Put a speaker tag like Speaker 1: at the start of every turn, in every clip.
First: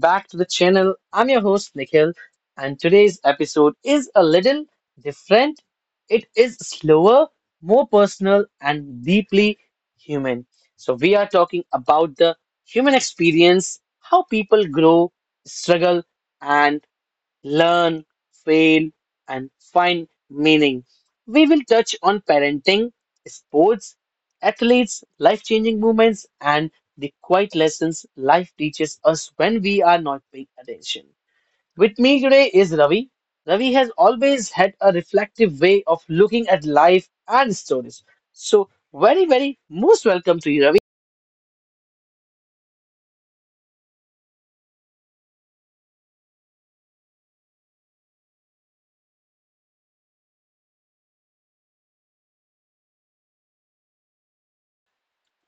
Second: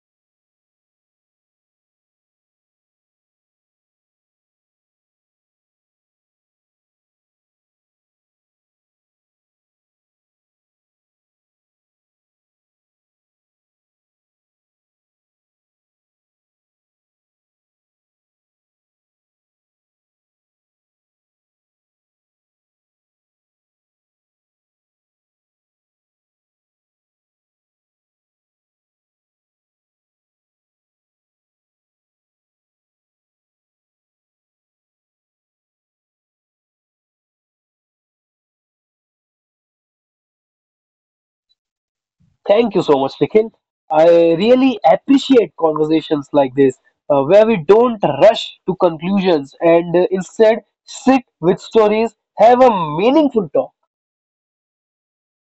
Speaker 1: Back to the channel. I'm your host Nikhil, and today's episode is a little different. It is slower, more personal, and deeply human. We are talking about the human experience, how people grow, struggle, and learn, fail, and find meaning. We will touch on parenting, sports, athletes, life changing moments, and the quiet lessons life teaches us when we are not paying attention. With me today is Ravi. Ravi has always had a reflective way of looking at life and stories. So, very, very most welcome to you, Ravi.
Speaker 2: Thank you so much, Nikhil. I really appreciate conversations like this, where we don't rush to conclusions and instead sit with stories, have a meaningful talk.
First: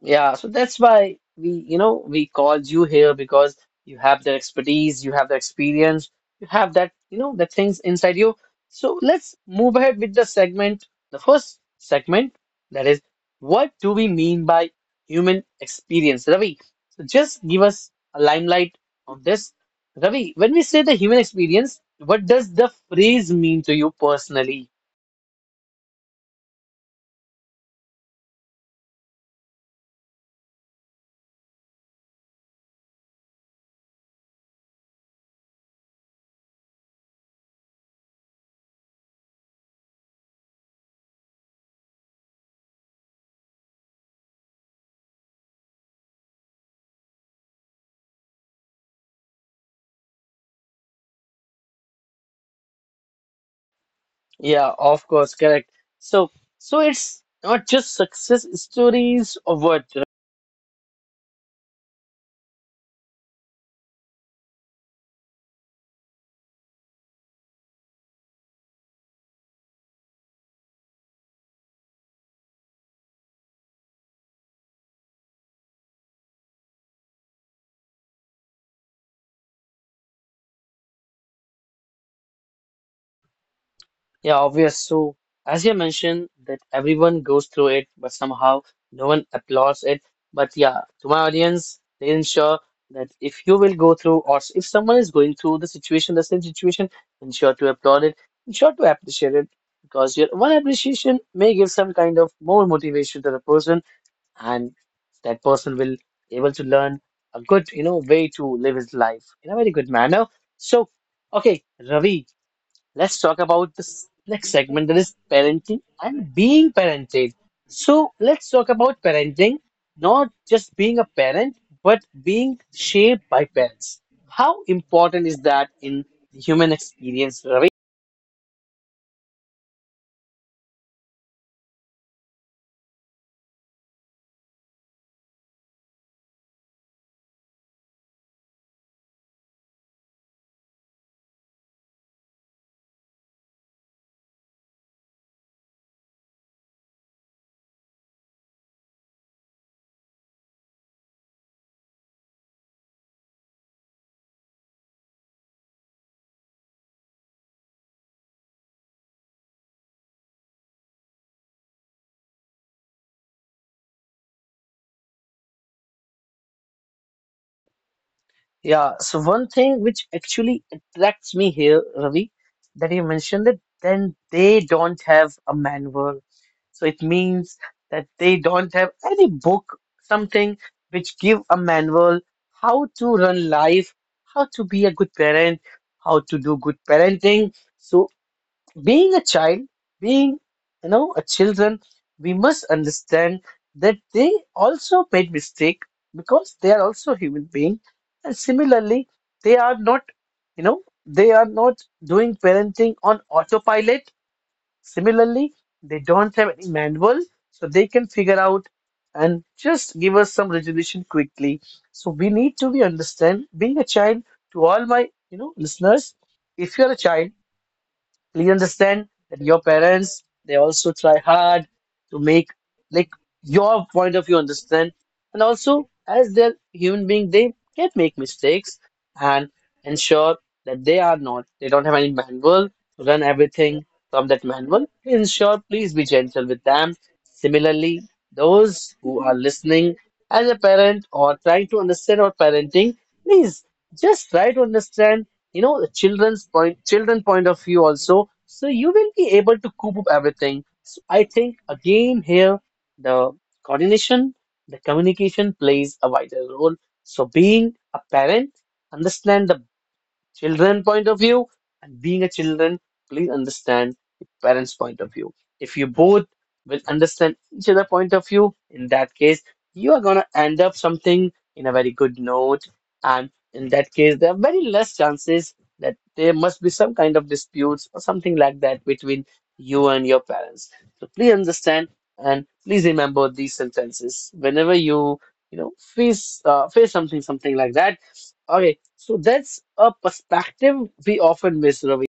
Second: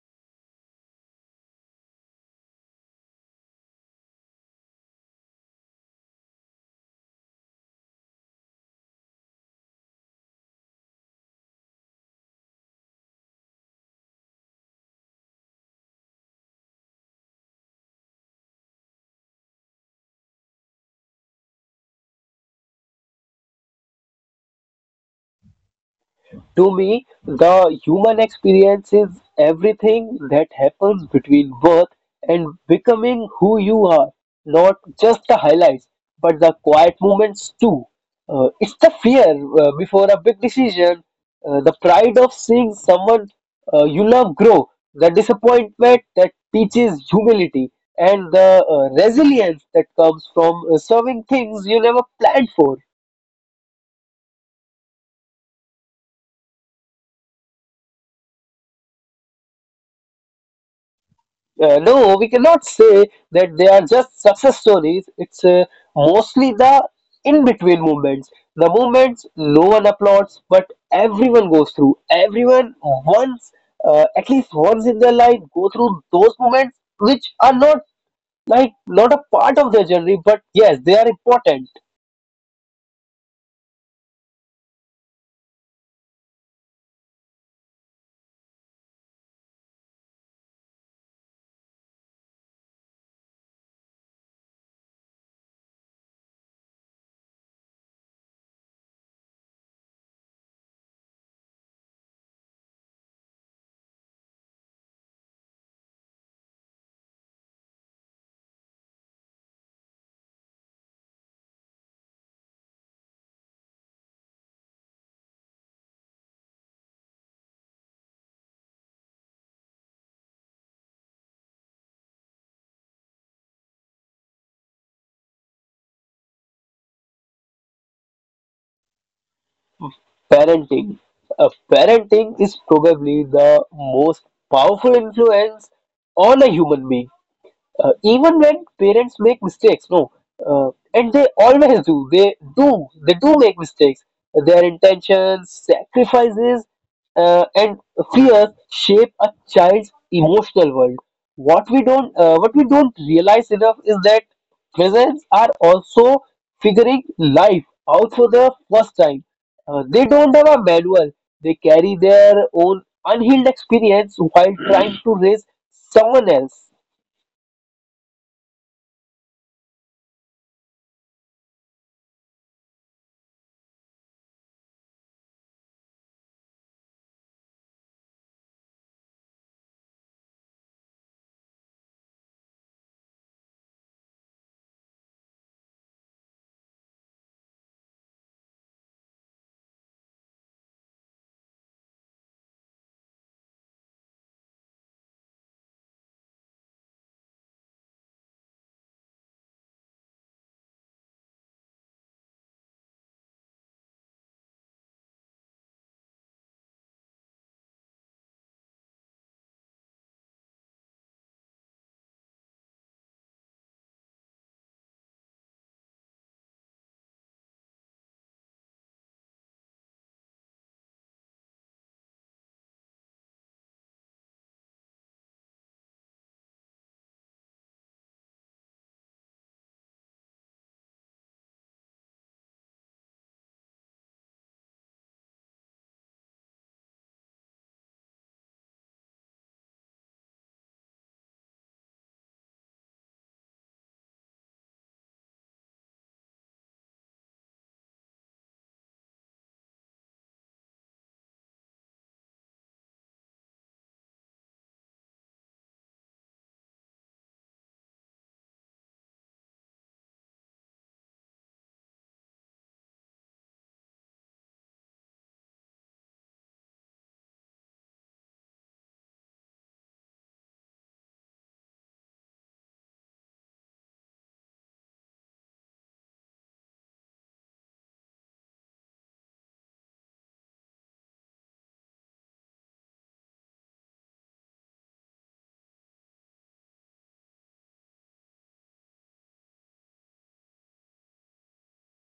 Speaker 1: Yeah, so that's why we called you here because you have the expertise, you have the experience, you have that, you know, the things inside you. So let's move ahead with the segment, the first segment, that is, what do we mean by human experience, Ravi? So just give us a limelight on this. Ravi, when we say the human experience, what does the phrase mean to you personally?
Speaker 2: To me, the human experience is everything that happens between birth and becoming who you are, not just the highlights, but the quiet moments too. It's the fear before a big decision, the pride of seeing someone you love grow, the disappointment that teaches humility, and the resilience that comes from serving things you never planned for.
Speaker 1: Yeah, of course, correct. So, so it's not just success stories or what? You.
Speaker 2: No, we cannot say that they are just success stories. It's mostly the in between moments. The moments no one applauds, but everyone goes through. Everyone once, at least once in their life, go through those moments which are not like not a part of their journey, but yes, they are important.
Speaker 1: Yeah, obvious. So, as you mentioned, that everyone goes through it, but somehow no one applauds it. But yeah, to my audience, they ensure that if you will go through, or if someone is going through the situation, the same situation, ensure to applaud it, ensure to appreciate it, because your one appreciation may give some kind of more motivation to the person, and that person will able to learn a good you know way to live his life in a very good manner. So okay Ravi, let's talk about this next segment that is parenting and being parented. So let's talk about parenting, not just being a parent, but being shaped by parents. How important is that in the human experience, Ravi?
Speaker 2: Parenting. Parenting is probably the most powerful influence on a human being, even when parents make mistakes, no, uh, and they always do. They do make mistakes. Their intentions, sacrifices, and fears shape a child's emotional world. What we don't realize enough is that presents are also figuring life out for the first time. They don't have a manual. They carry their own unhealed experience while trying to raise someone else.
Speaker 1: Yeah, so one thing which actually attracts me here, Ravi, that you mentioned that then they don't have a manual. So it means that they don't have any book, something which give a manual how to run life, how to be a good parent, how to do good parenting. So being a child, being you know a children, we must understand that they also made mistake because they are also human being, and similarly, they are not, you know, they are not doing parenting on autopilot. Similarly, they don't have any manual, so they can figure out and just give us some resolution quickly. So we need to be understand being a child to all my you know listeners. If you are a child, please understand that your parents they also try hard to make like your point of view understand, and also as they're human being they can make mistakes, and ensure that they are not they don't have any manual to run everything from that manual, ensure please be gentle with them. Similarly, those who are listening as a parent or trying to understand our parenting, please just try to understand you know the children point of view also, so you will be able to coop up everything. So I think again here the coordination, the communication plays a vital role. So being a parent, understand the children point of view, and being a children, please understand the parents point of view. If you both will understand each other point of view, in that case you are going to end up something in a very good note, and in that case there are very less chances that there must be some kind of disputes or something like that between you and your parents. So please understand and please remember these sentences whenever you you know face face something something like that. Okay, so that's a perspective we often miss, Ravi.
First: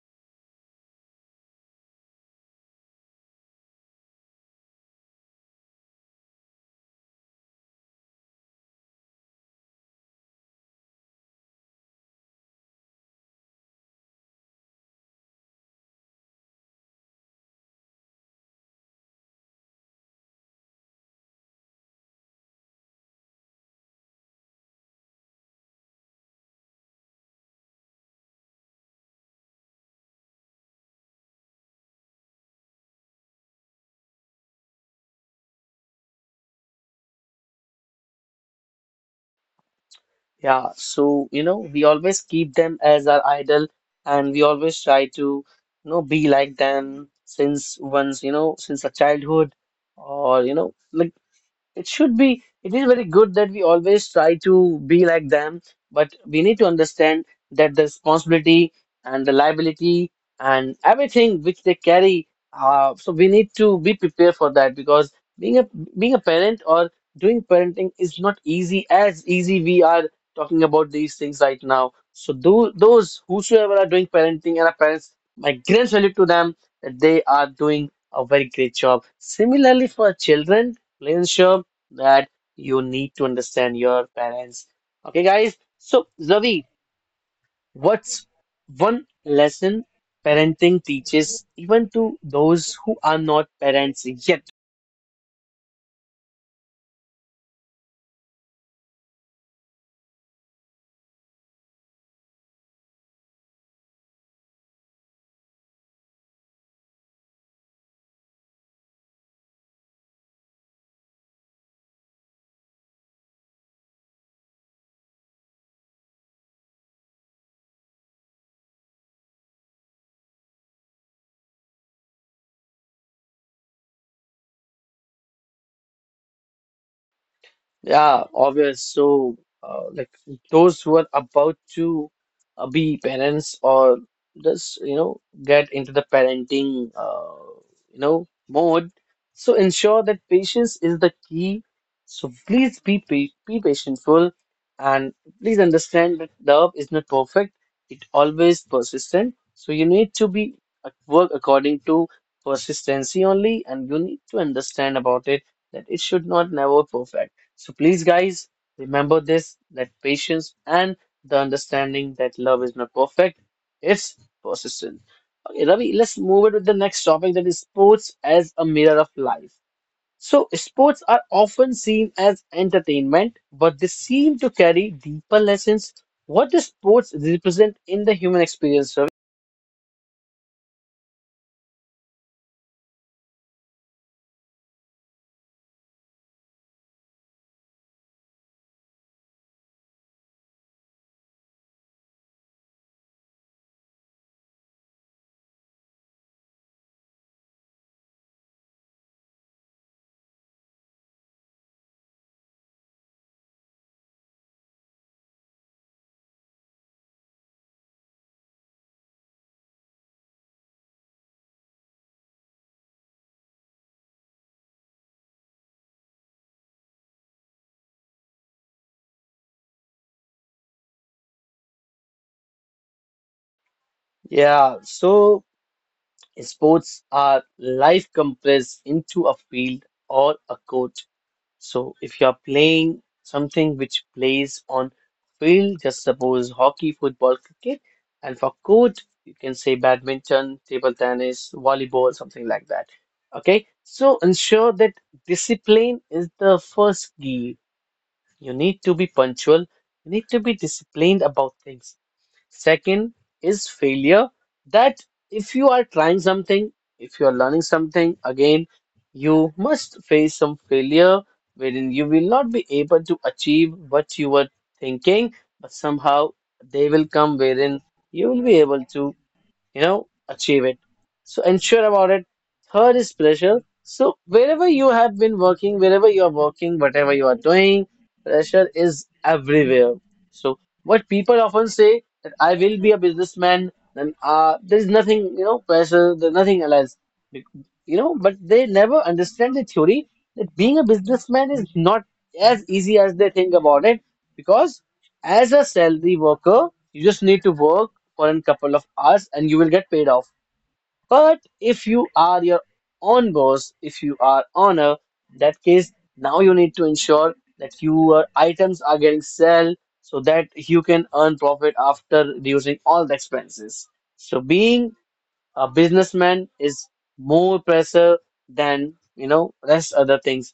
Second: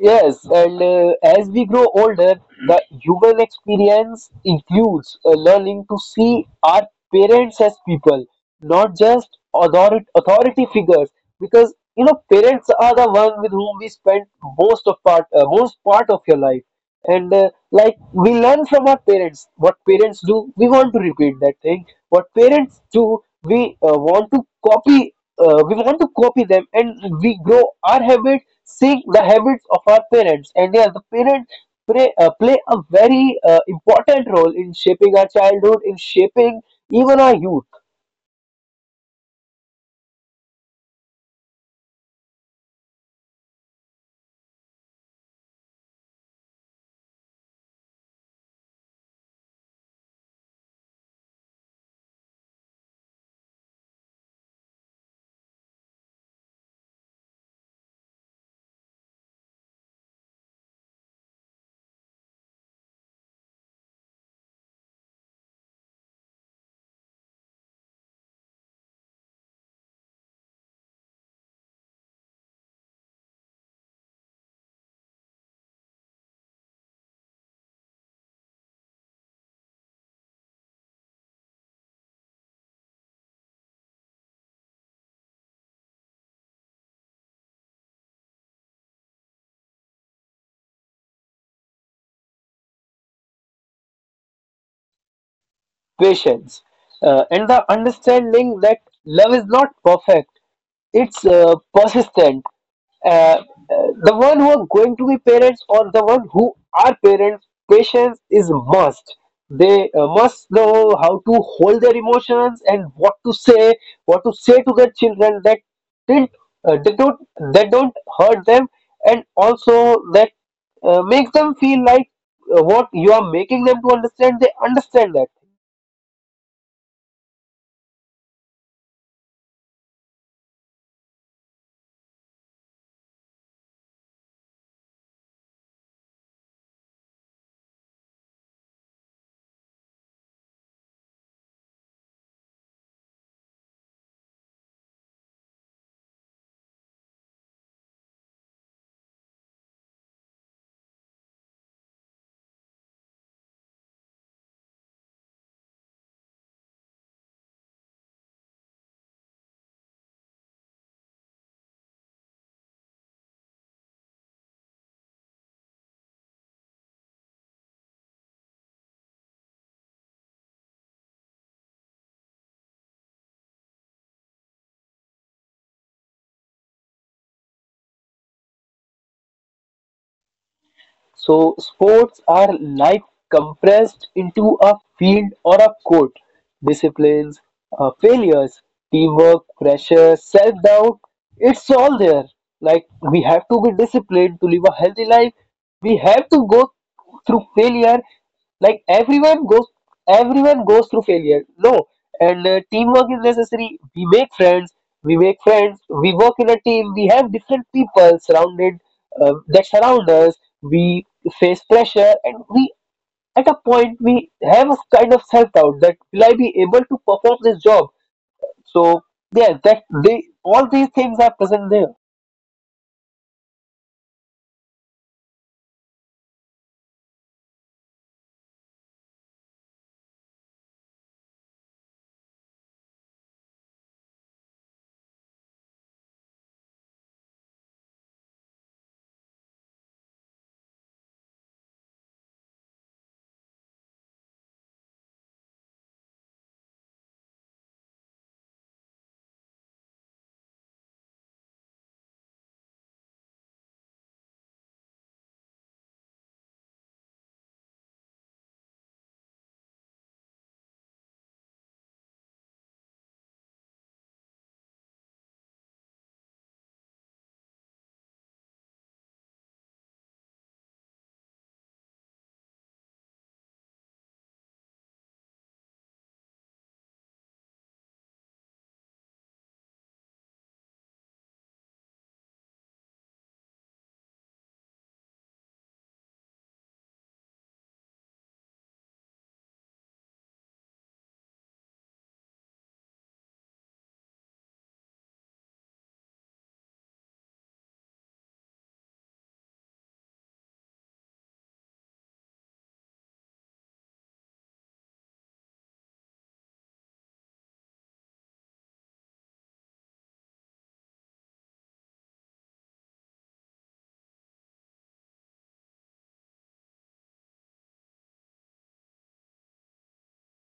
Speaker 2: Yes, and as we grow older, the human experience includes learning to see our parents as people, not just authority figures. Because you know, parents are the one with whom we spend most part of your life. And like we learn from our parents, what parents do, we want to repeat that thing. What parents do, we want to copy. We want to copy them, and we grow our habits seeing the habits of our parents. And yes, the parents play a very important role in shaping our childhood, in shaping even our youth.
Speaker 1: Yeah, so you know, we always keep them as our idol and we always try to, you know, be like them since once, you know, since our childhood or you know, like it should be, it is very good that we always try to be like them, but we need to understand that the responsibility and the liability and everything which they carry, so we need to be prepared for that because being a being a parent or doing parenting is not easy as easy we are talking about these things right now. So do those whosoever are doing parenting and are parents, my grand salute to them that they are doing a very great job. Similarly for children, please ensure that you need to understand your parents. Okay, guys. So, Zavi, what's one lesson parenting teaches even to those who are not parents yet?
Speaker 2: Patience, and the understanding that love is not perfect. It's persistent. uh, uh, the one who are going to be parents or the one who are parents, patience is must. They must know how to hold their emotions and what to say, what to say to their children didn't uh, they don't that don't hurt them, and also that makes them feel like what you are making them to understand, they understand that.
Speaker 1: Yeah, obvious. So, like those who are about to be parents or just, you know, get into the parenting, you know, mode. So ensure that patience is the key. So please be patientful and please understand that love is not perfect. It always persistent. So you need to be at work according to persistency only, and you need to understand about it that it should not never perfect. So please, guys, remember this that patience and the understanding that love is not perfect, it's persistent. Okay, Ravi, let's move it with the next topic that is sports as a mirror of life. So, sports are often seen as entertainment, but they seem to carry deeper lessons. What do sports represent in the human experience, Ravi?
Speaker 2: So sports are life compressed into a field or a court. Disciplines, failures, teamwork, pressure, self-doubt, it's all there. Like we have to be disciplined to live a healthy life. We have to go through failure, like everyone goes through failure, no, and teamwork is necessary. We make friends. We work in a team. We have different people surrounded, that surround us. We face pressure, and we, at a point, we have a kind of self-doubt, that will I be able to perform this job? So yeah, that they, all these things are present there,
Speaker 1: Yeah, so sports are life compressed into a field or a court. So if you are playing something which plays on field, just suppose hockey, football, cricket, and for court, you can say badminton, table tennis, volleyball, something like that. Okay, so ensure that discipline is the first key. You need to be punctual, you need to be disciplined about things. Second is failure that if you are trying something, if you are learning something, again, you must face some failure wherein you will not be able to achieve what you were thinking, but somehow they will come wherein you will be able to you know, achieve it. So ensure about it. Third is pressure. So wherever you have been working, wherever you are working, whatever you are doing, pressure is everywhere. So what people often say that I will be a businessman, then there is nothing, you know, pressure, there's nothing else, Bec- you know. But they never understand the theory that being a businessman is not as easy as they think about it, because as a salary worker, you just need to work for a couple of hours and you will get paid off. But if you are your own boss, if you are owner, that case now you need to ensure that your items are getting sell so that you can earn profit after reducing all the expenses. So being a businessman is more pressure than you know rest other things.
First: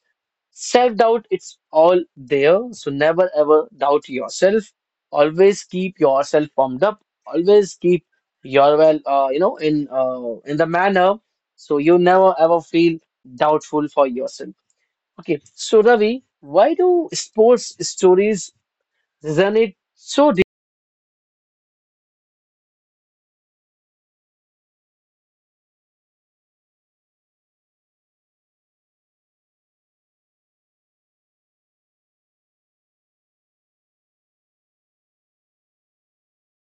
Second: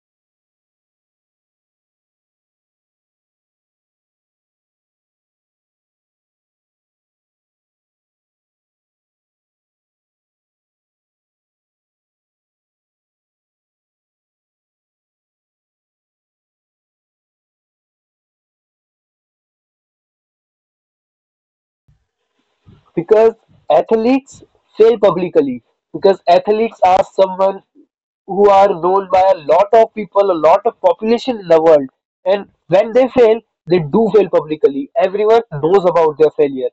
Speaker 1: Self-doubt, it's all there. So never ever doubt yourself. Always keep yourself pumped up. Always keep your well, you know, in the manner so you never ever feel doubtful for yourself. Okay, so Ravi, why do sports stories resonate so deeply?
Speaker 2: because athletes fail publicly. Because athletes are someone who are known by a lot of people, a lot of population in the world. And when they fail, they do fail publicly. Everyone knows about their failure.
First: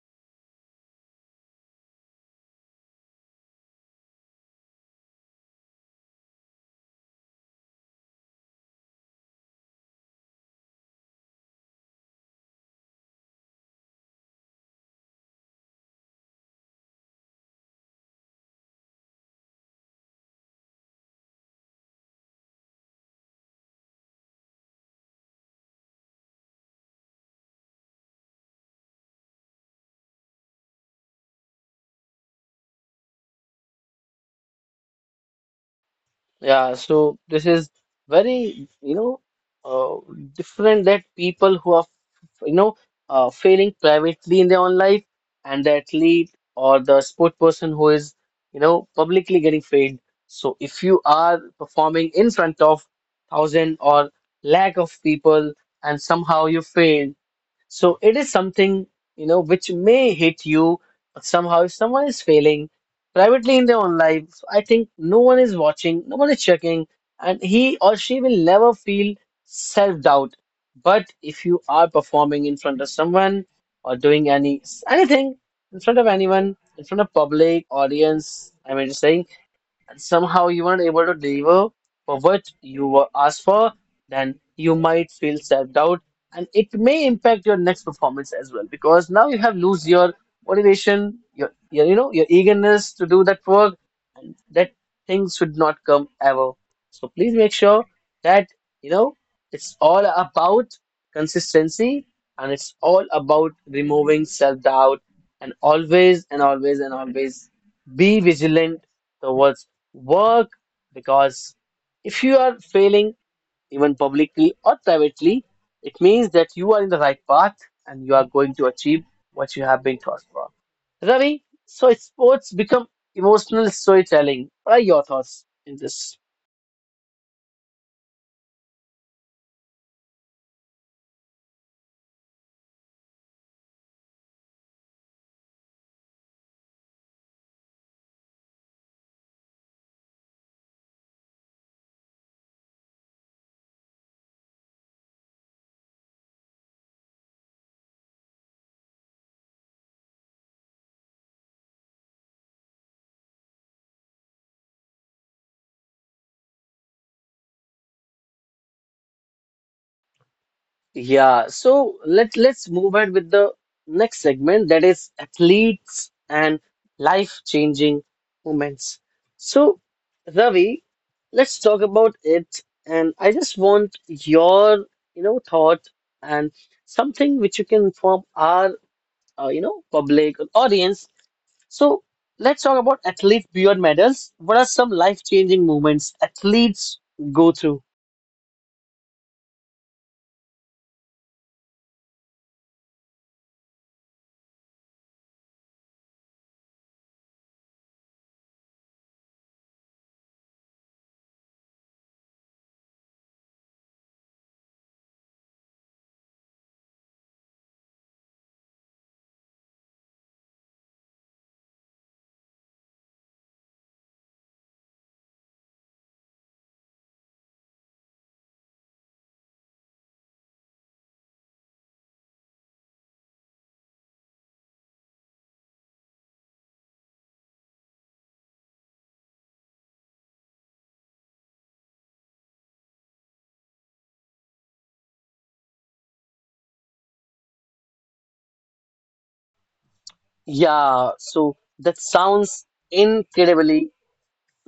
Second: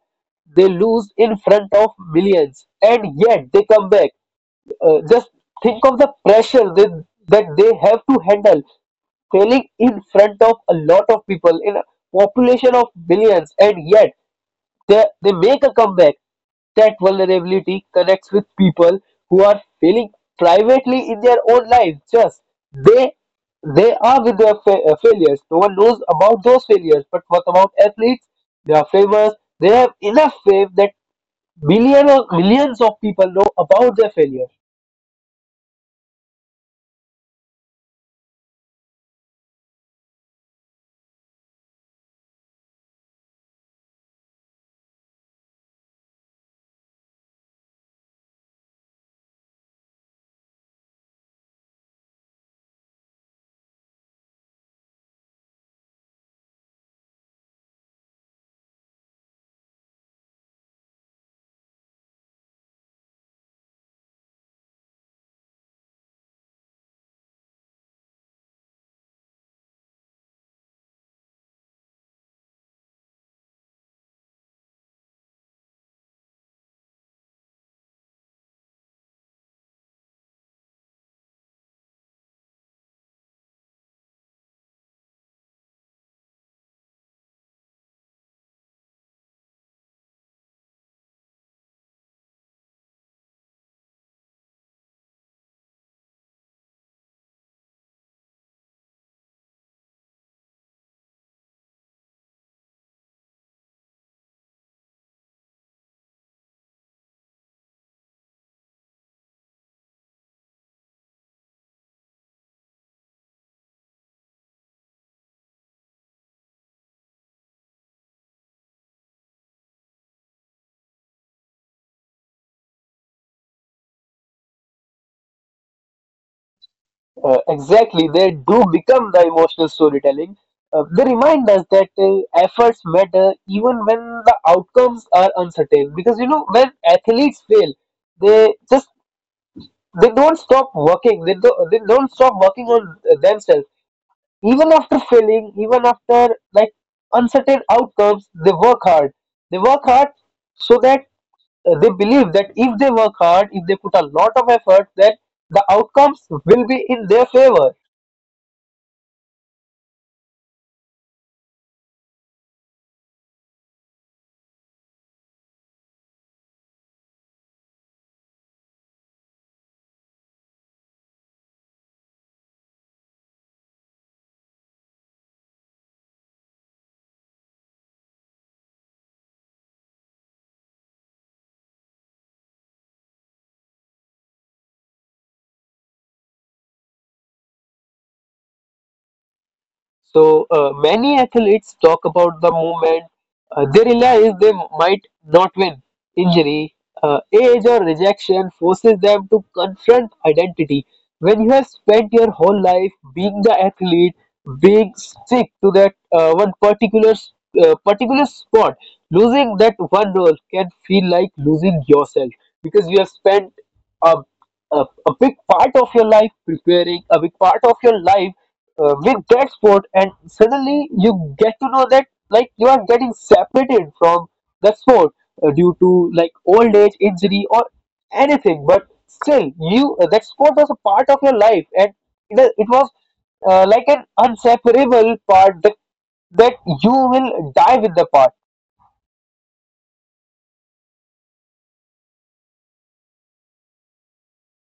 Speaker 2: They lose in front of millions and yet they come back. Just think of the pressure that they have to handle, failing in front of a lot of people in a population of billions, and yet they make a comeback. That vulnerability connects with people who are feeling privately in their own lives. Just they they are with their failures. No one knows about those failures. But what about athletes? They are famous. They have enough fame that millions of people know about their failures.
Speaker 1: Yeah, so this is very, you know, uh, different that people who are, you know, failing privately in their own life and the athlete or the sport person who is, you know, publicly getting failed. So if you are performing in front of thousand or lakh of people and somehow you fail, so it is something, you know, which may hit you somehow if someone is failing privately in their own life. I think no one is watching, no one is checking, and he or she will never feel self-doubt. But if you are performing in front of someone or doing anything in front of anyone, in front of public audience, I mean, just saying and somehow you aren't able to deliver for what you were asked for, then you might feel self-doubt and it may impact your next performance as well because now you have lose your motivation, your you know your eagerness to do that work and that thing should not come ever. So please make sure that you know it's all about consistency and it's all about removing self-doubt and always and always and always be vigilant towards work because if you are failing even publicly or privately, it means that you are in the right path and you are going to achieve what you have been taught for. Ravi, so sports become emotional storytelling. What are your thoughts in this?
Speaker 2: Exactly, they do become the emotional storytelling. They remind us that efforts matter even when the outcomes are uncertain. Because you know, when athletes fail, they just they don't stop working. They don't stop working on themselves. Even after failing, even after like uncertain outcomes, they work hard. They work hard so that they believe that if they work hard, if they put a lot of effort, then the outcomes will be in their favor.
Speaker 1: Yeah, so let's move ahead with the next segment that is athletes and life-changing moments. So, Ravi, let's talk about it, and I just want your, you know, thought and something which you can inform our, you know, public or audience. So, let's talk about athletes beyond medals. What are some life-changing moments athletes go through?
Speaker 2: So many athletes talk about the movement. They realize they might not win. Injury, age, or rejection forces them to confront identity. When you have spent your whole life being the athlete, being stick to that one particular sport, losing that one role can feel like losing yourself because you have spent a, a, a big part of your life preparing, a big part of your life with that sport, and suddenly you get to know that like you are getting separated from the sport due to like old age, injury, or anything, but still you, that sport was a part of your life, and it was like an inseparable part, that you will die with the part.
Speaker 1: Yeah, so that sounds incredibly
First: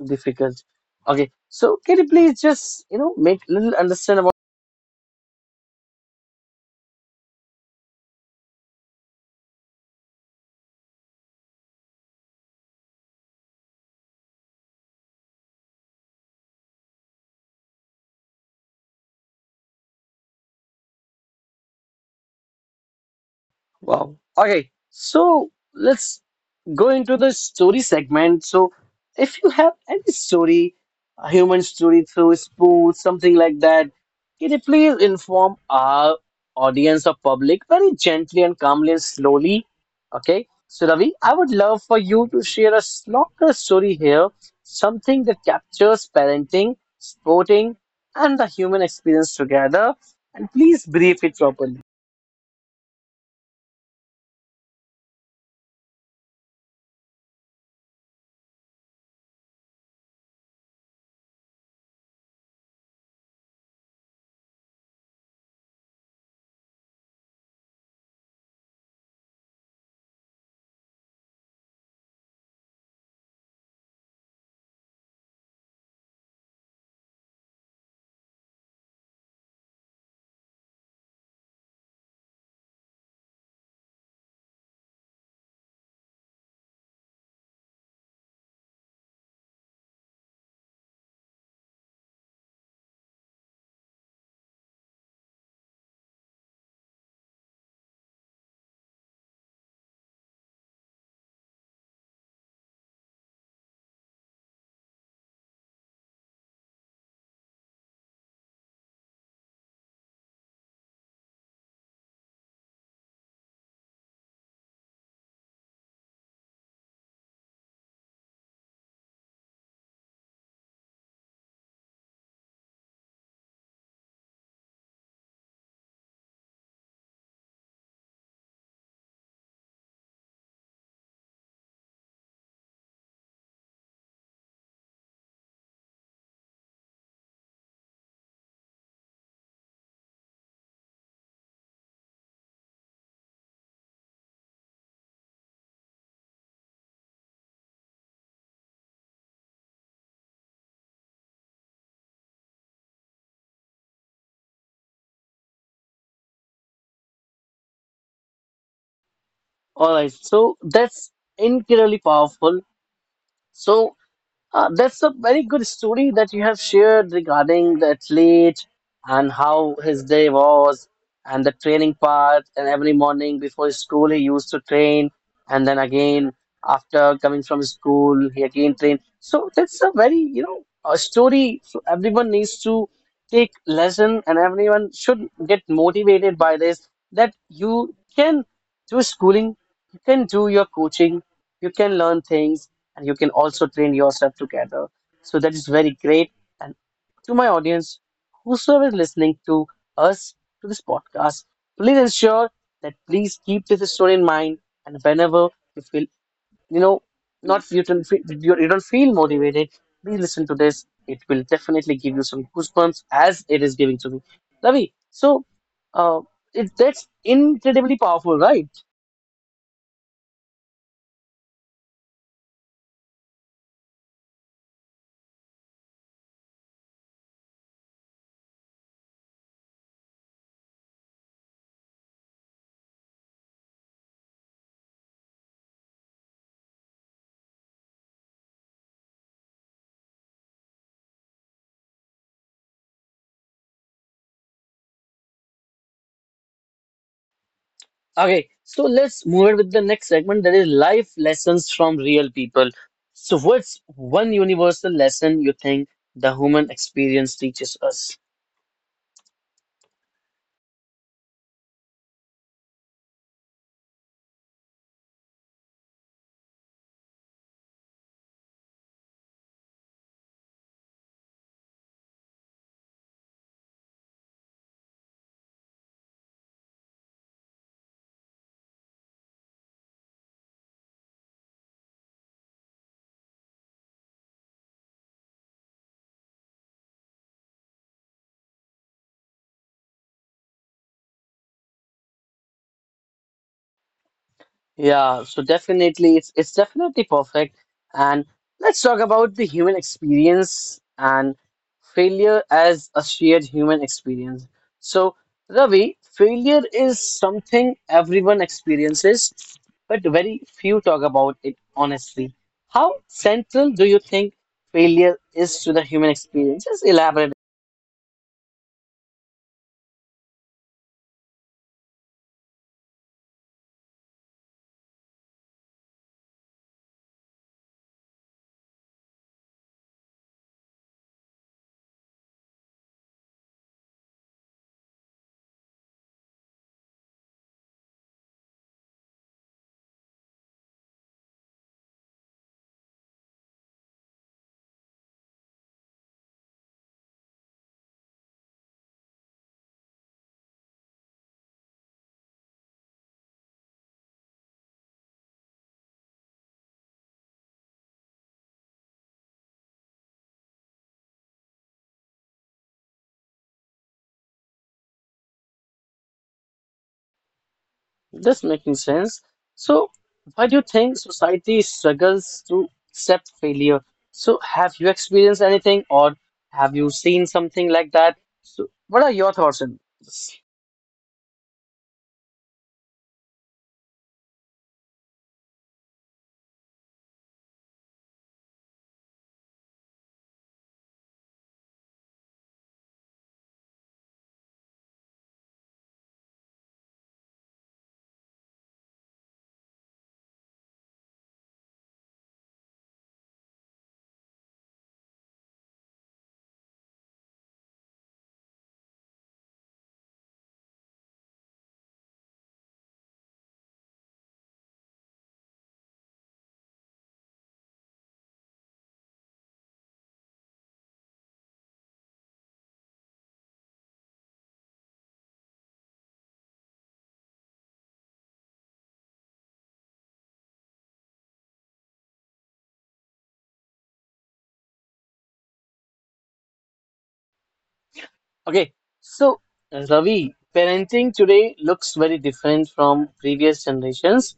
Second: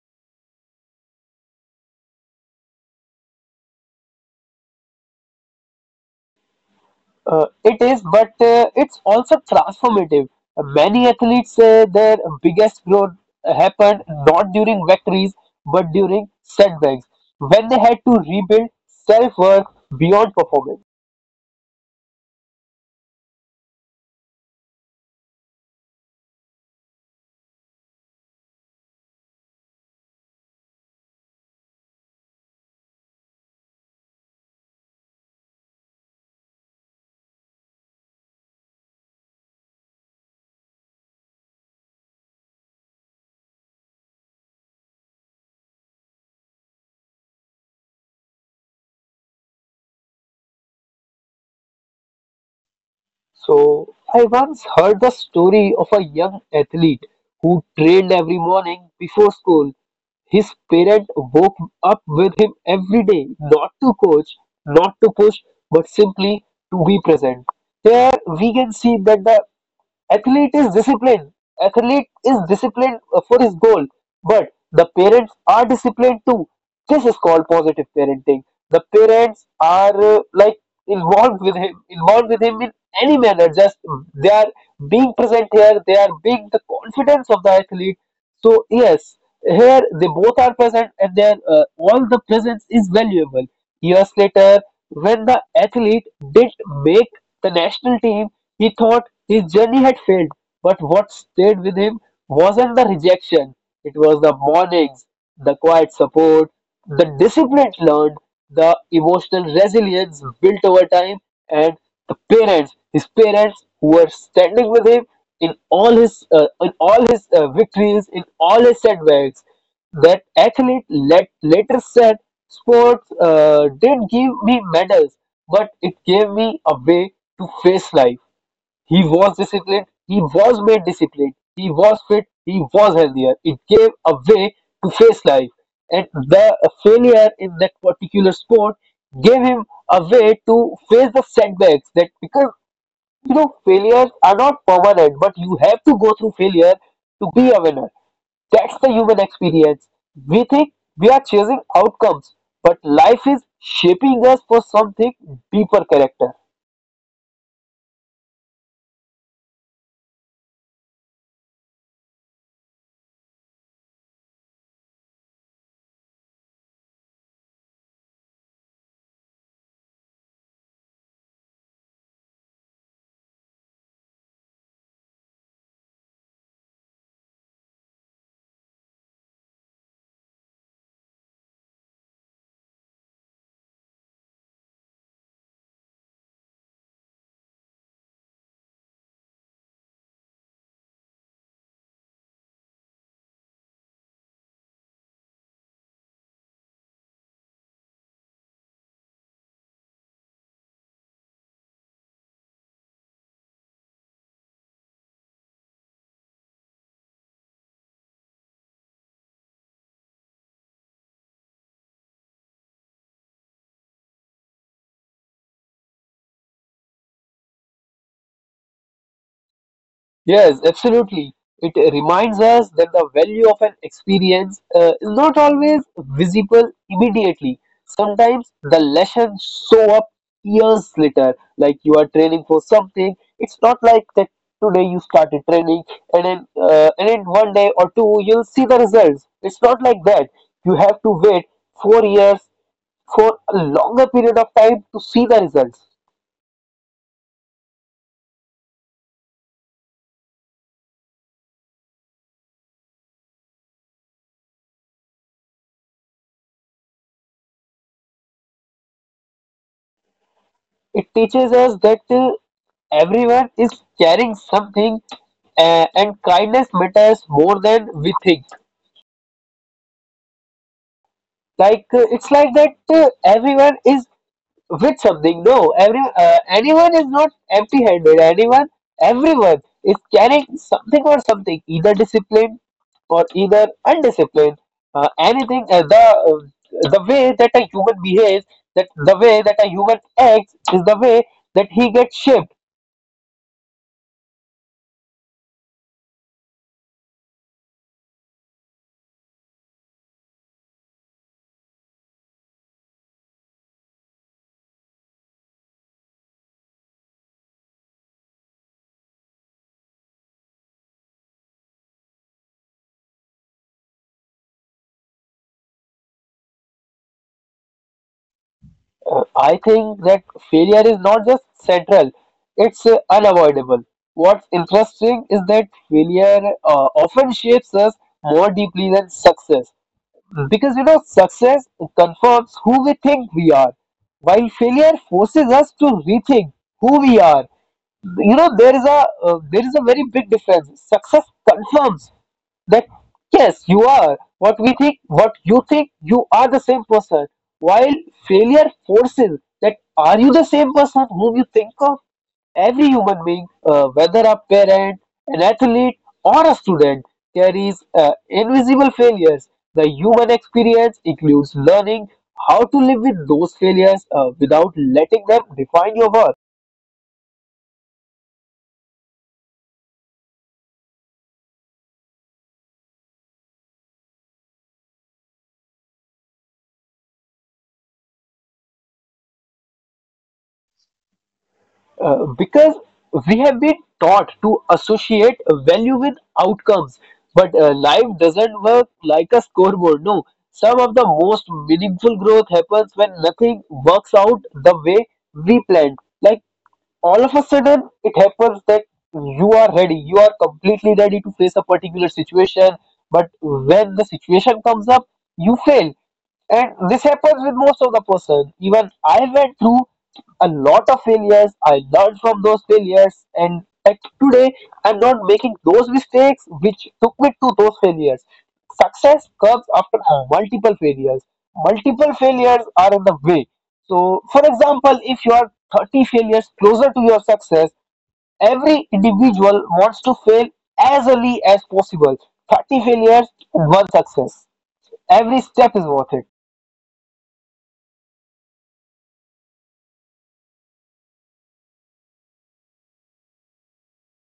Speaker 1: difficult. Okay, so can you please just you know make little understand about
Speaker 2: It is, but it's also transformative. Many athletes say their biggest growth happened not during victories but during setbacks, when they had to rebuild self worth beyond performance.
Speaker 1: wow. Okay, so let's go into the story segment. So, if you have any story, a human story through sports, something like that, can you please inform our audience or public very gently and calmly and slowly? Okay. So, Ravi, I would love for you to share a longer story here, something that captures parenting, sporting, and the human experience together. And please brief it properly.
Speaker 2: So, I once heard the story of a young athlete who trained every morning before school. His parent woke up with him every day, not to coach, not to push, but simply to be present. Here we can see that the athlete is disciplined athlete is disciplined for his goal, but the parents are disciplined too. This is called positive parenting. The parents are like involved with him in any manner. Just they are being present here. They are being the confidence of the athlete. So yes, here they both are present, and their, all the presence is valuable. Years later, when the athlete didn't make the national team, he thought his journey had failed. But what stayed with him wasn't the rejection; it was the mornings, the quiet support, the discipline learned, the emotional resilience built over time, and the parents, his parents, who were standing with him in all his, victories, in all his setbacks. That athlete, later said, "Sports did give me medals, but it gave me a way to face life. He was disciplined. He was made disciplined. He was fit. He was healthier. It gave a way to face life, and the failure in that particular sport gave him a way to face the setbacks. That, because you know, failures are not permanent, but you have to go through failure to be a winner. That's the human experience. We think we are chasing outcomes, but life is shaping us for something deeper, character."
Speaker 1: All right. So, that's incredibly powerful. So, that's a very good story that you have shared regarding the athlete and how his day was and the training part. And every morning before school, he used to train. And then again, after coming from school, he again trained. So that's a very, you know, a story. So everyone needs to take lesson and everyone should get motivated by this that you can do schooling, you can do your coaching, you can learn things and you can also train yourself together. So that is very great. And to my audience, whosoever is listening to us to this podcast, please ensure that please keep this story in mind. And whenever you feel, you know, not you don't feel, you don't feel motivated, please listen to this. It will definitely give you some goosebumps as it is giving to me. Ravi, so uh, that's incredibly powerful, right?
Speaker 2: Yes, absolutely. It reminds us that the value of an experience is not always visible immediately. Sometimes the lessons show up years later, like you are training for something. It's not like that today you started training and then and in one day or two you'll see the results. It's not like that. You have to wait 4 years for a longer period of time to see the results.
Speaker 1: Okay, so let's move it with the next segment that is life lessons from real people. So, what's one universal lesson you think the human experience teaches us?
Speaker 2: It teaches us that, everyone is carrying something, and kindness matters more than we think. Like it's like that everyone is with something. No, every anyone is not empty-handed. Anyone, everyone is carrying something or something, either discipline or either undisciplined. Anything, the way that a human behaves, that the way that a human acts is the way that he gets shaped.
Speaker 1: Yeah, so definitely it's definitely perfect. And let's talk about the human experience and failure as a shared human experience. So, Ravi, failure is something everyone experiences, but very few talk about it honestly. How central do you think failure is to the human experience? Just elaborate.
Speaker 2: I think that failure is not just central, it's unavoidable. What's interesting is that failure often shapes us more deeply than success. Because you know, success confirms who we think we are, while failure forces us to rethink who we are. You know, there is a very big difference. Success confirms that yes, you are what we think, what you think you are, the same person, while failure forces that, are you the same person whom you think of? Every human being, whether a parent, an athlete, or a student, carries invisible failures. The human experience includes learning how to live with those failures without letting them define your worth.
Speaker 1: This making sense. So, why do you think society struggles to accept failure? So, have you experienced anything or have you seen something like that? So, what are your thoughts on this?
Speaker 2: Because we have been taught to associate value with outcomes, but life doesn't work like a scoreboard. No, some of the most meaningful growth happens when nothing works out the way we planned. Like all of a sudden it happens that you are completely ready to face a particular situation, but when the situation comes up, you fail. And this happens with most of the person. Even I went through a lot of failures. I learned from those failures, and at today I'm not making those mistakes which took me to those failures. Success comes after multiple failures. Multiple failures are in the way. So, for example, if you are 30 failures closer to your success, every individual wants to fail as early as possible. 30 failures, one success. Every step is worth it.
Speaker 1: Okay, so Ravi, parenting today looks very different from previous generations.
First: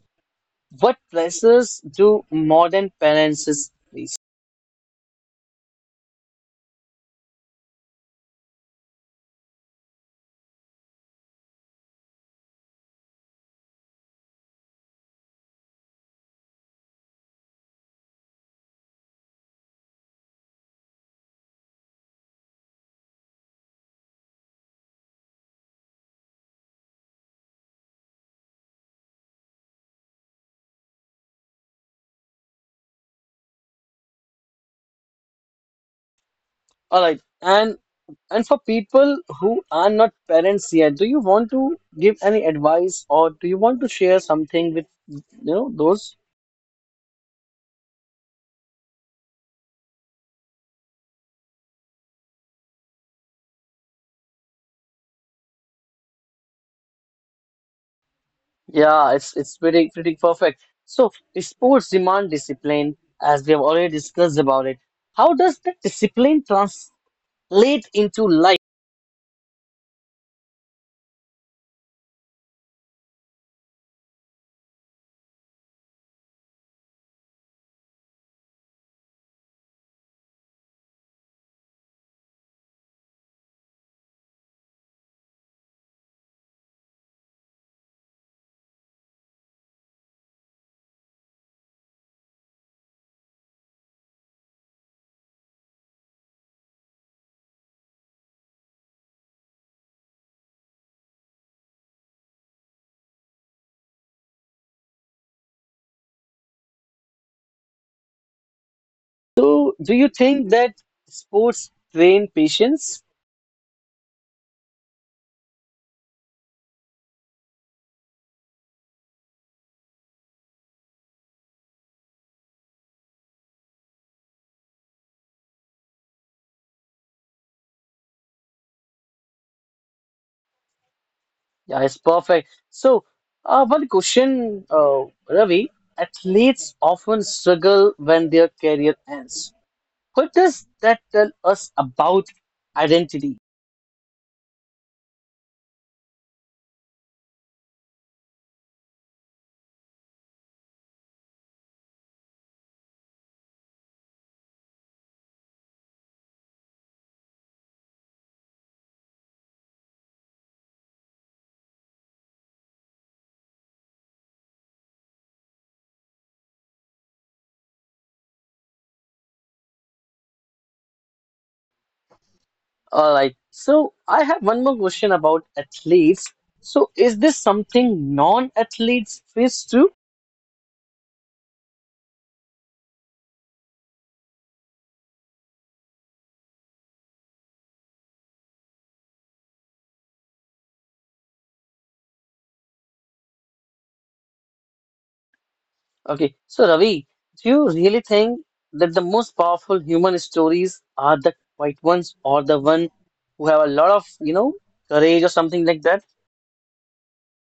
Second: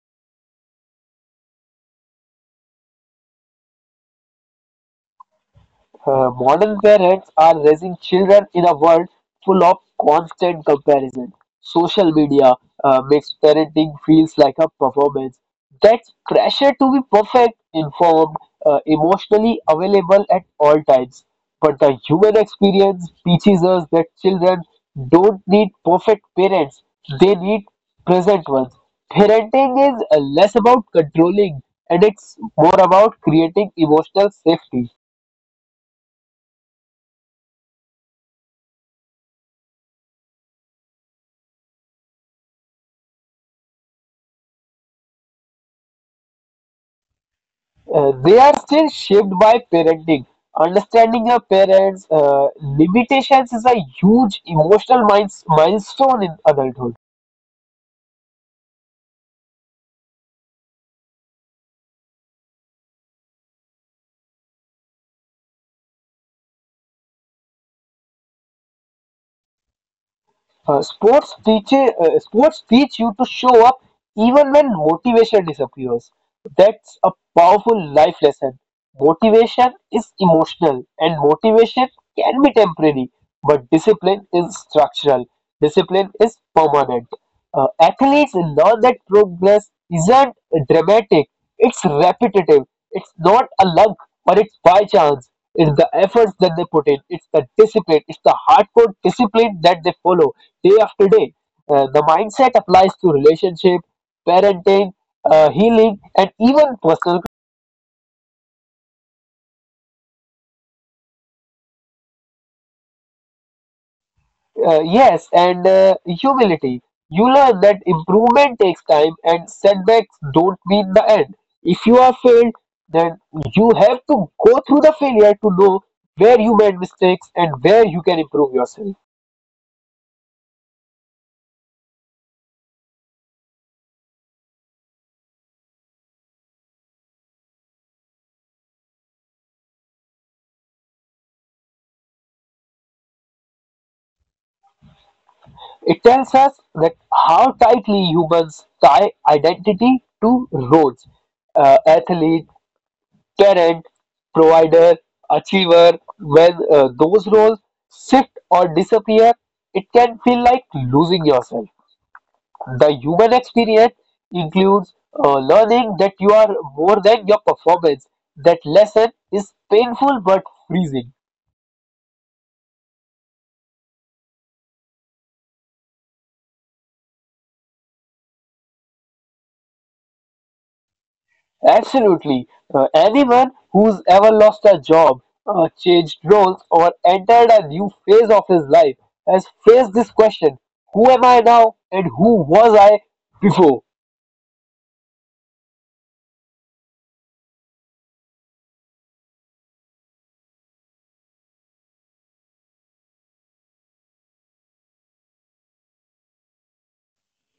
Speaker 1: What pressures do modern parents face?
Speaker 2: Modern parents are raising children in a world full of constant comparison. Social media makes parenting feels like a performance. That's pressure to be perfect, informed, emotionally available at all times. But the human experience teaches us that children don't need perfect parents; they need present ones. Parenting is less about controlling, and it's more about creating emotional safety.
Speaker 1: All right, and for people who are not parents yet, do you want to give any advice or do you want to share something with you know those?
Speaker 2: They are still shaped by parenting. Understanding your parents' limitations is a huge emotional milestone in adulthood.
Speaker 1: Yeah, it's pretty pretty perfect. So sports demand discipline, as we have already discussed about it. How does that discipline translate into life?
Speaker 2: Sports teach you to show up even when motivation disappears. That's a powerful life lesson. Motivation is emotional, and motivation can be temporary, but discipline is structural. Discipline is permanent. Athletes learn that progress isn't dramatic; it's repetitive. It's not a luck or it's by chance. It's the efforts that they put in. It's the discipline. It's the hardcore discipline that they follow day after day. The mindset applies to relationship, parenting, healing, and even personal.
Speaker 1: So do you think that sports train patience?
Speaker 2: Yes, and humility. You learn that improvement takes time, and setbacks don't mean the end. If you are failed, then you have to go through the failure to know where you made mistakes and where you can improve yourself.
Speaker 1: Yeah, it's perfect. So one question, Ravi, athletes often struggle when their career ends. What does that tell us about identity?
Speaker 2: It tells us that how tightly humans tie identity to roles, athlete, parent, provider, achiever. When those roles shift or disappear, it can feel like losing yourself. The human experience includes learning that you are more than your performance. That lesson is painful but freezing.
Speaker 1: All right. So I have one more question about athletes. So is this something non-athletes face too?
Speaker 2: Absolutely. Anyone who's ever lost a job, changed roles, or entered a new phase of his life has faced this question: who am I now, and who was I before?
Speaker 1: Okay. So Ravi, do you really think that the most powerful human stories are the quiet ones or the one who have a lot of, you know, courage or something like that?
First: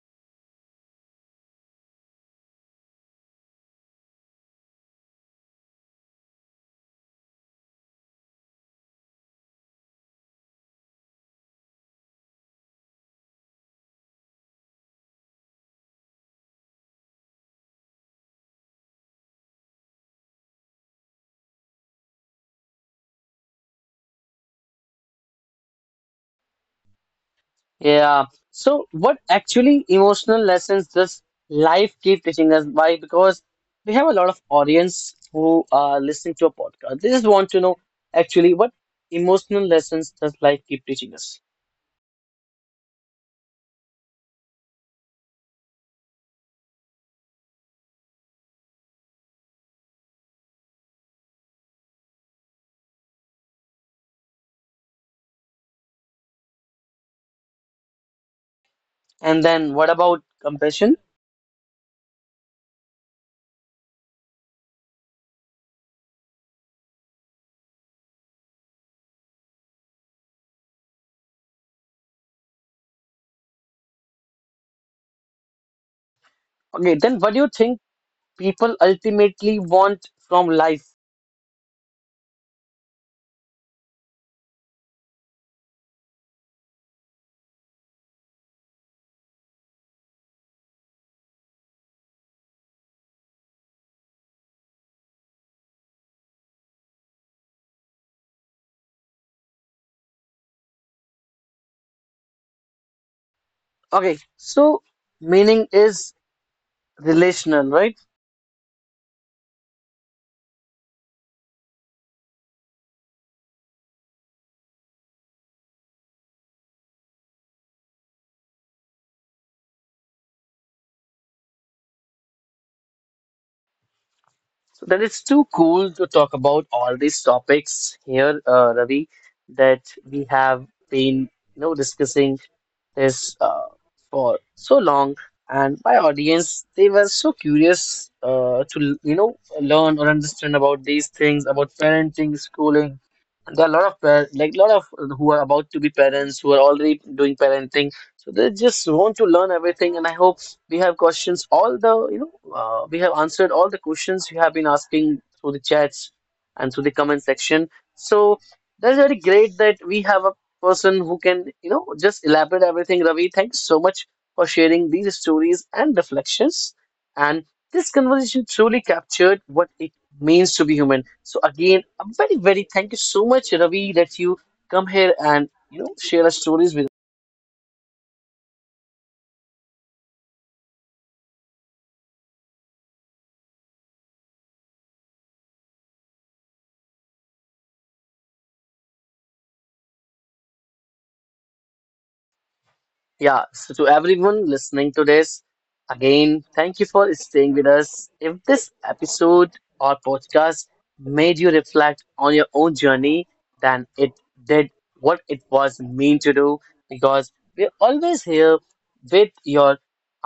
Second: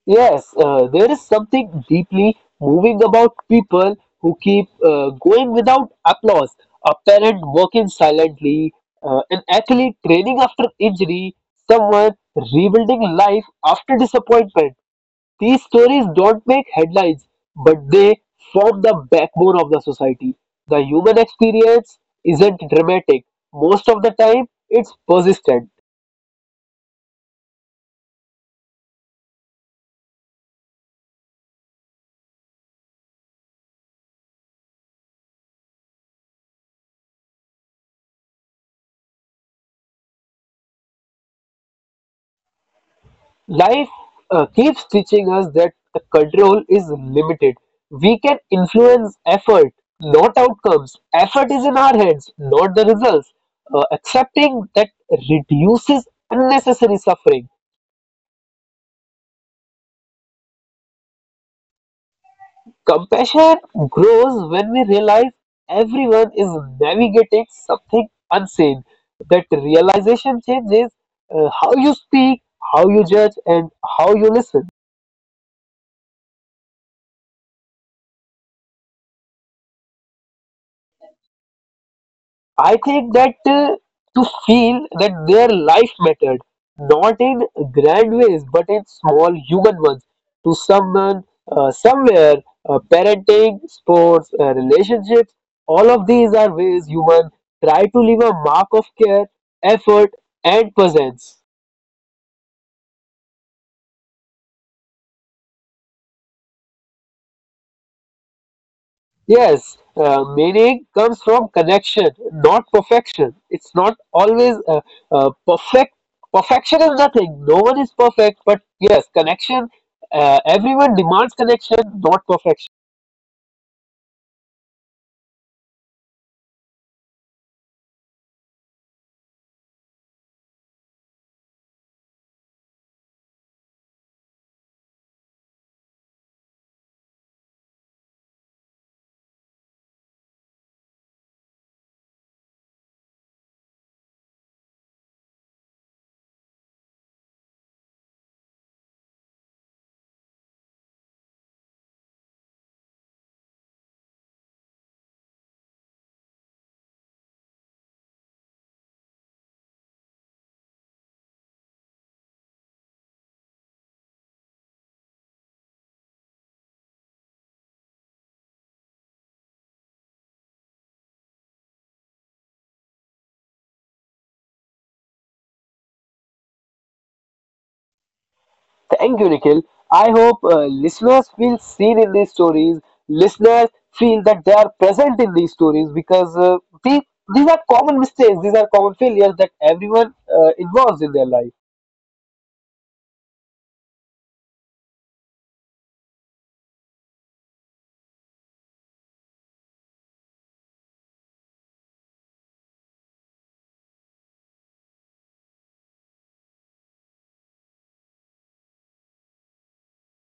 Speaker 2: Yes, there is something deeply moving about people who keep going without applause. A parent working silently, an athlete training after injury, someone rebuilding life after disappointment. These stories don't make headlines, but they form the backbone of the society. The human experience isn't dramatic. Most of the time, it's persistent.
Speaker 1: Yeah. So, what actually emotional lessons does life keep teaching us? Why? Because we have a lot of audience who are listening to a podcast. They just want to know actually what emotional lessons does life keep teaching us?
Speaker 2: Life keeps teaching us that the control is limited. We can influence effort, not outcomes. Effort is in our hands, not the results. Accepting that reduces unnecessary suffering.
Speaker 1: And then what about compassion?
Speaker 2: Compassion grows when we realize everyone is navigating something unseen. That realization changes how you speak, how you judge, and how you listen.
Speaker 1: Okay, then what do you think people ultimately want from life?
Speaker 2: I think that to feel that their life mattered, not in grand ways, but in small human ones, to someone, somewhere, parenting, sports, relationships, all of these are ways human try to leave a mark of care, effort, and presence.
Speaker 1: Okay, so meaning is relational, right?
Speaker 2: Yes, meaning comes from connection, not perfection. It's not always perfect. Perfection is nothing. No one is perfect, but yes, connection. Everyone demands connection, not perfection.
Speaker 1: So that it's too cool to talk about all these topics here, Ravi, that we have been, you know, discussing this for so long. And my audience, they were so curious to, you know, learn or understand about these things, about parenting, schooling. There are a lot of par like lot of who are about to be parents who are already doing parenting. So they just want to learn everything, and I hope we have questions all the you know we have answered all the questions you have been asking through the chats and through the comment section, so that's very great that we have a person who can you know just elaborate everything. Ravi, thanks so much for sharing these stories and reflections, and this conversation truly captured what it means to be human. So again, a very very thank you so much, Ravi, that you come here and you know share our stories with.
Speaker 2: Thank you, Nikhil. I hope listeners feel seen in these stories. Listeners feel that they are present in these stories because the- these are common mistakes, these are common failures that everyone involves in their life.
Speaker 1: Yeah, so to everyone listening to this, again, thank you for staying with us. If this episode or podcast made you reflect on your own journey, then it did what it was meant to do, because we're always here with your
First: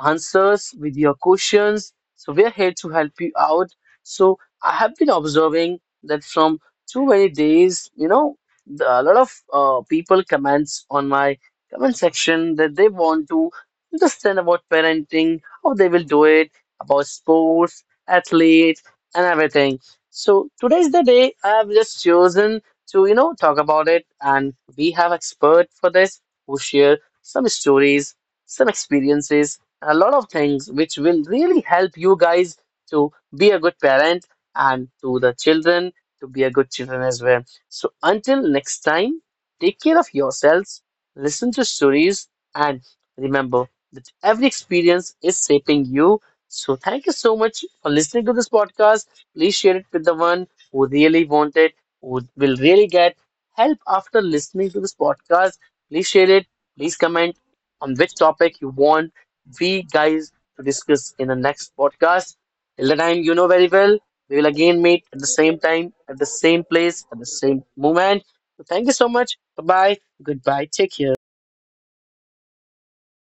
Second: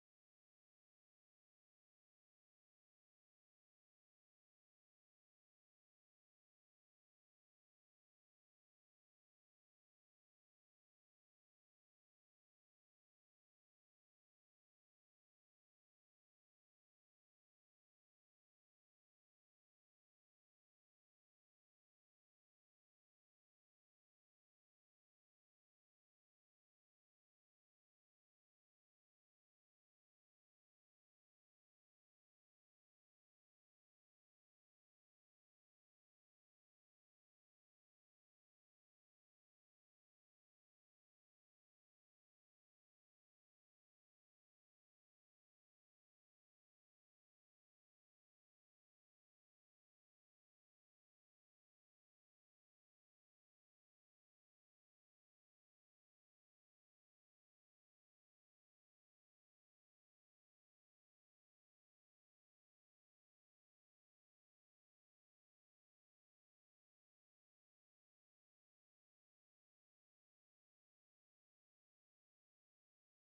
Speaker 1: answers, with your questions. So we're here to help you out. So I have been observing that from too many days, you know, the- a lot of people comments on my comment section that they want to understand about parenting, how they will do it, about sports, athletes, and everything. So today's the day I have just chosen to, you know, talk about it. And we have expert for this who share some stories, some experiences, and a lot of things which will really help you guys to be a good parent and to the children to be a good children as well. So until next time, take care of yourselves. Listen to stories and remember that every experience is shaping you. So thank you so much for listening to this podcast. Please share it with the one who really want it, who will really get help after listening to this podcast. Please share it. Please comment on which topic you want we guys to discuss in the next podcast. Till the time, you know very well. We will again meet at the same time, at the same place, at the same moment. So thank you so much. Bye bye. Goodbye. Take care.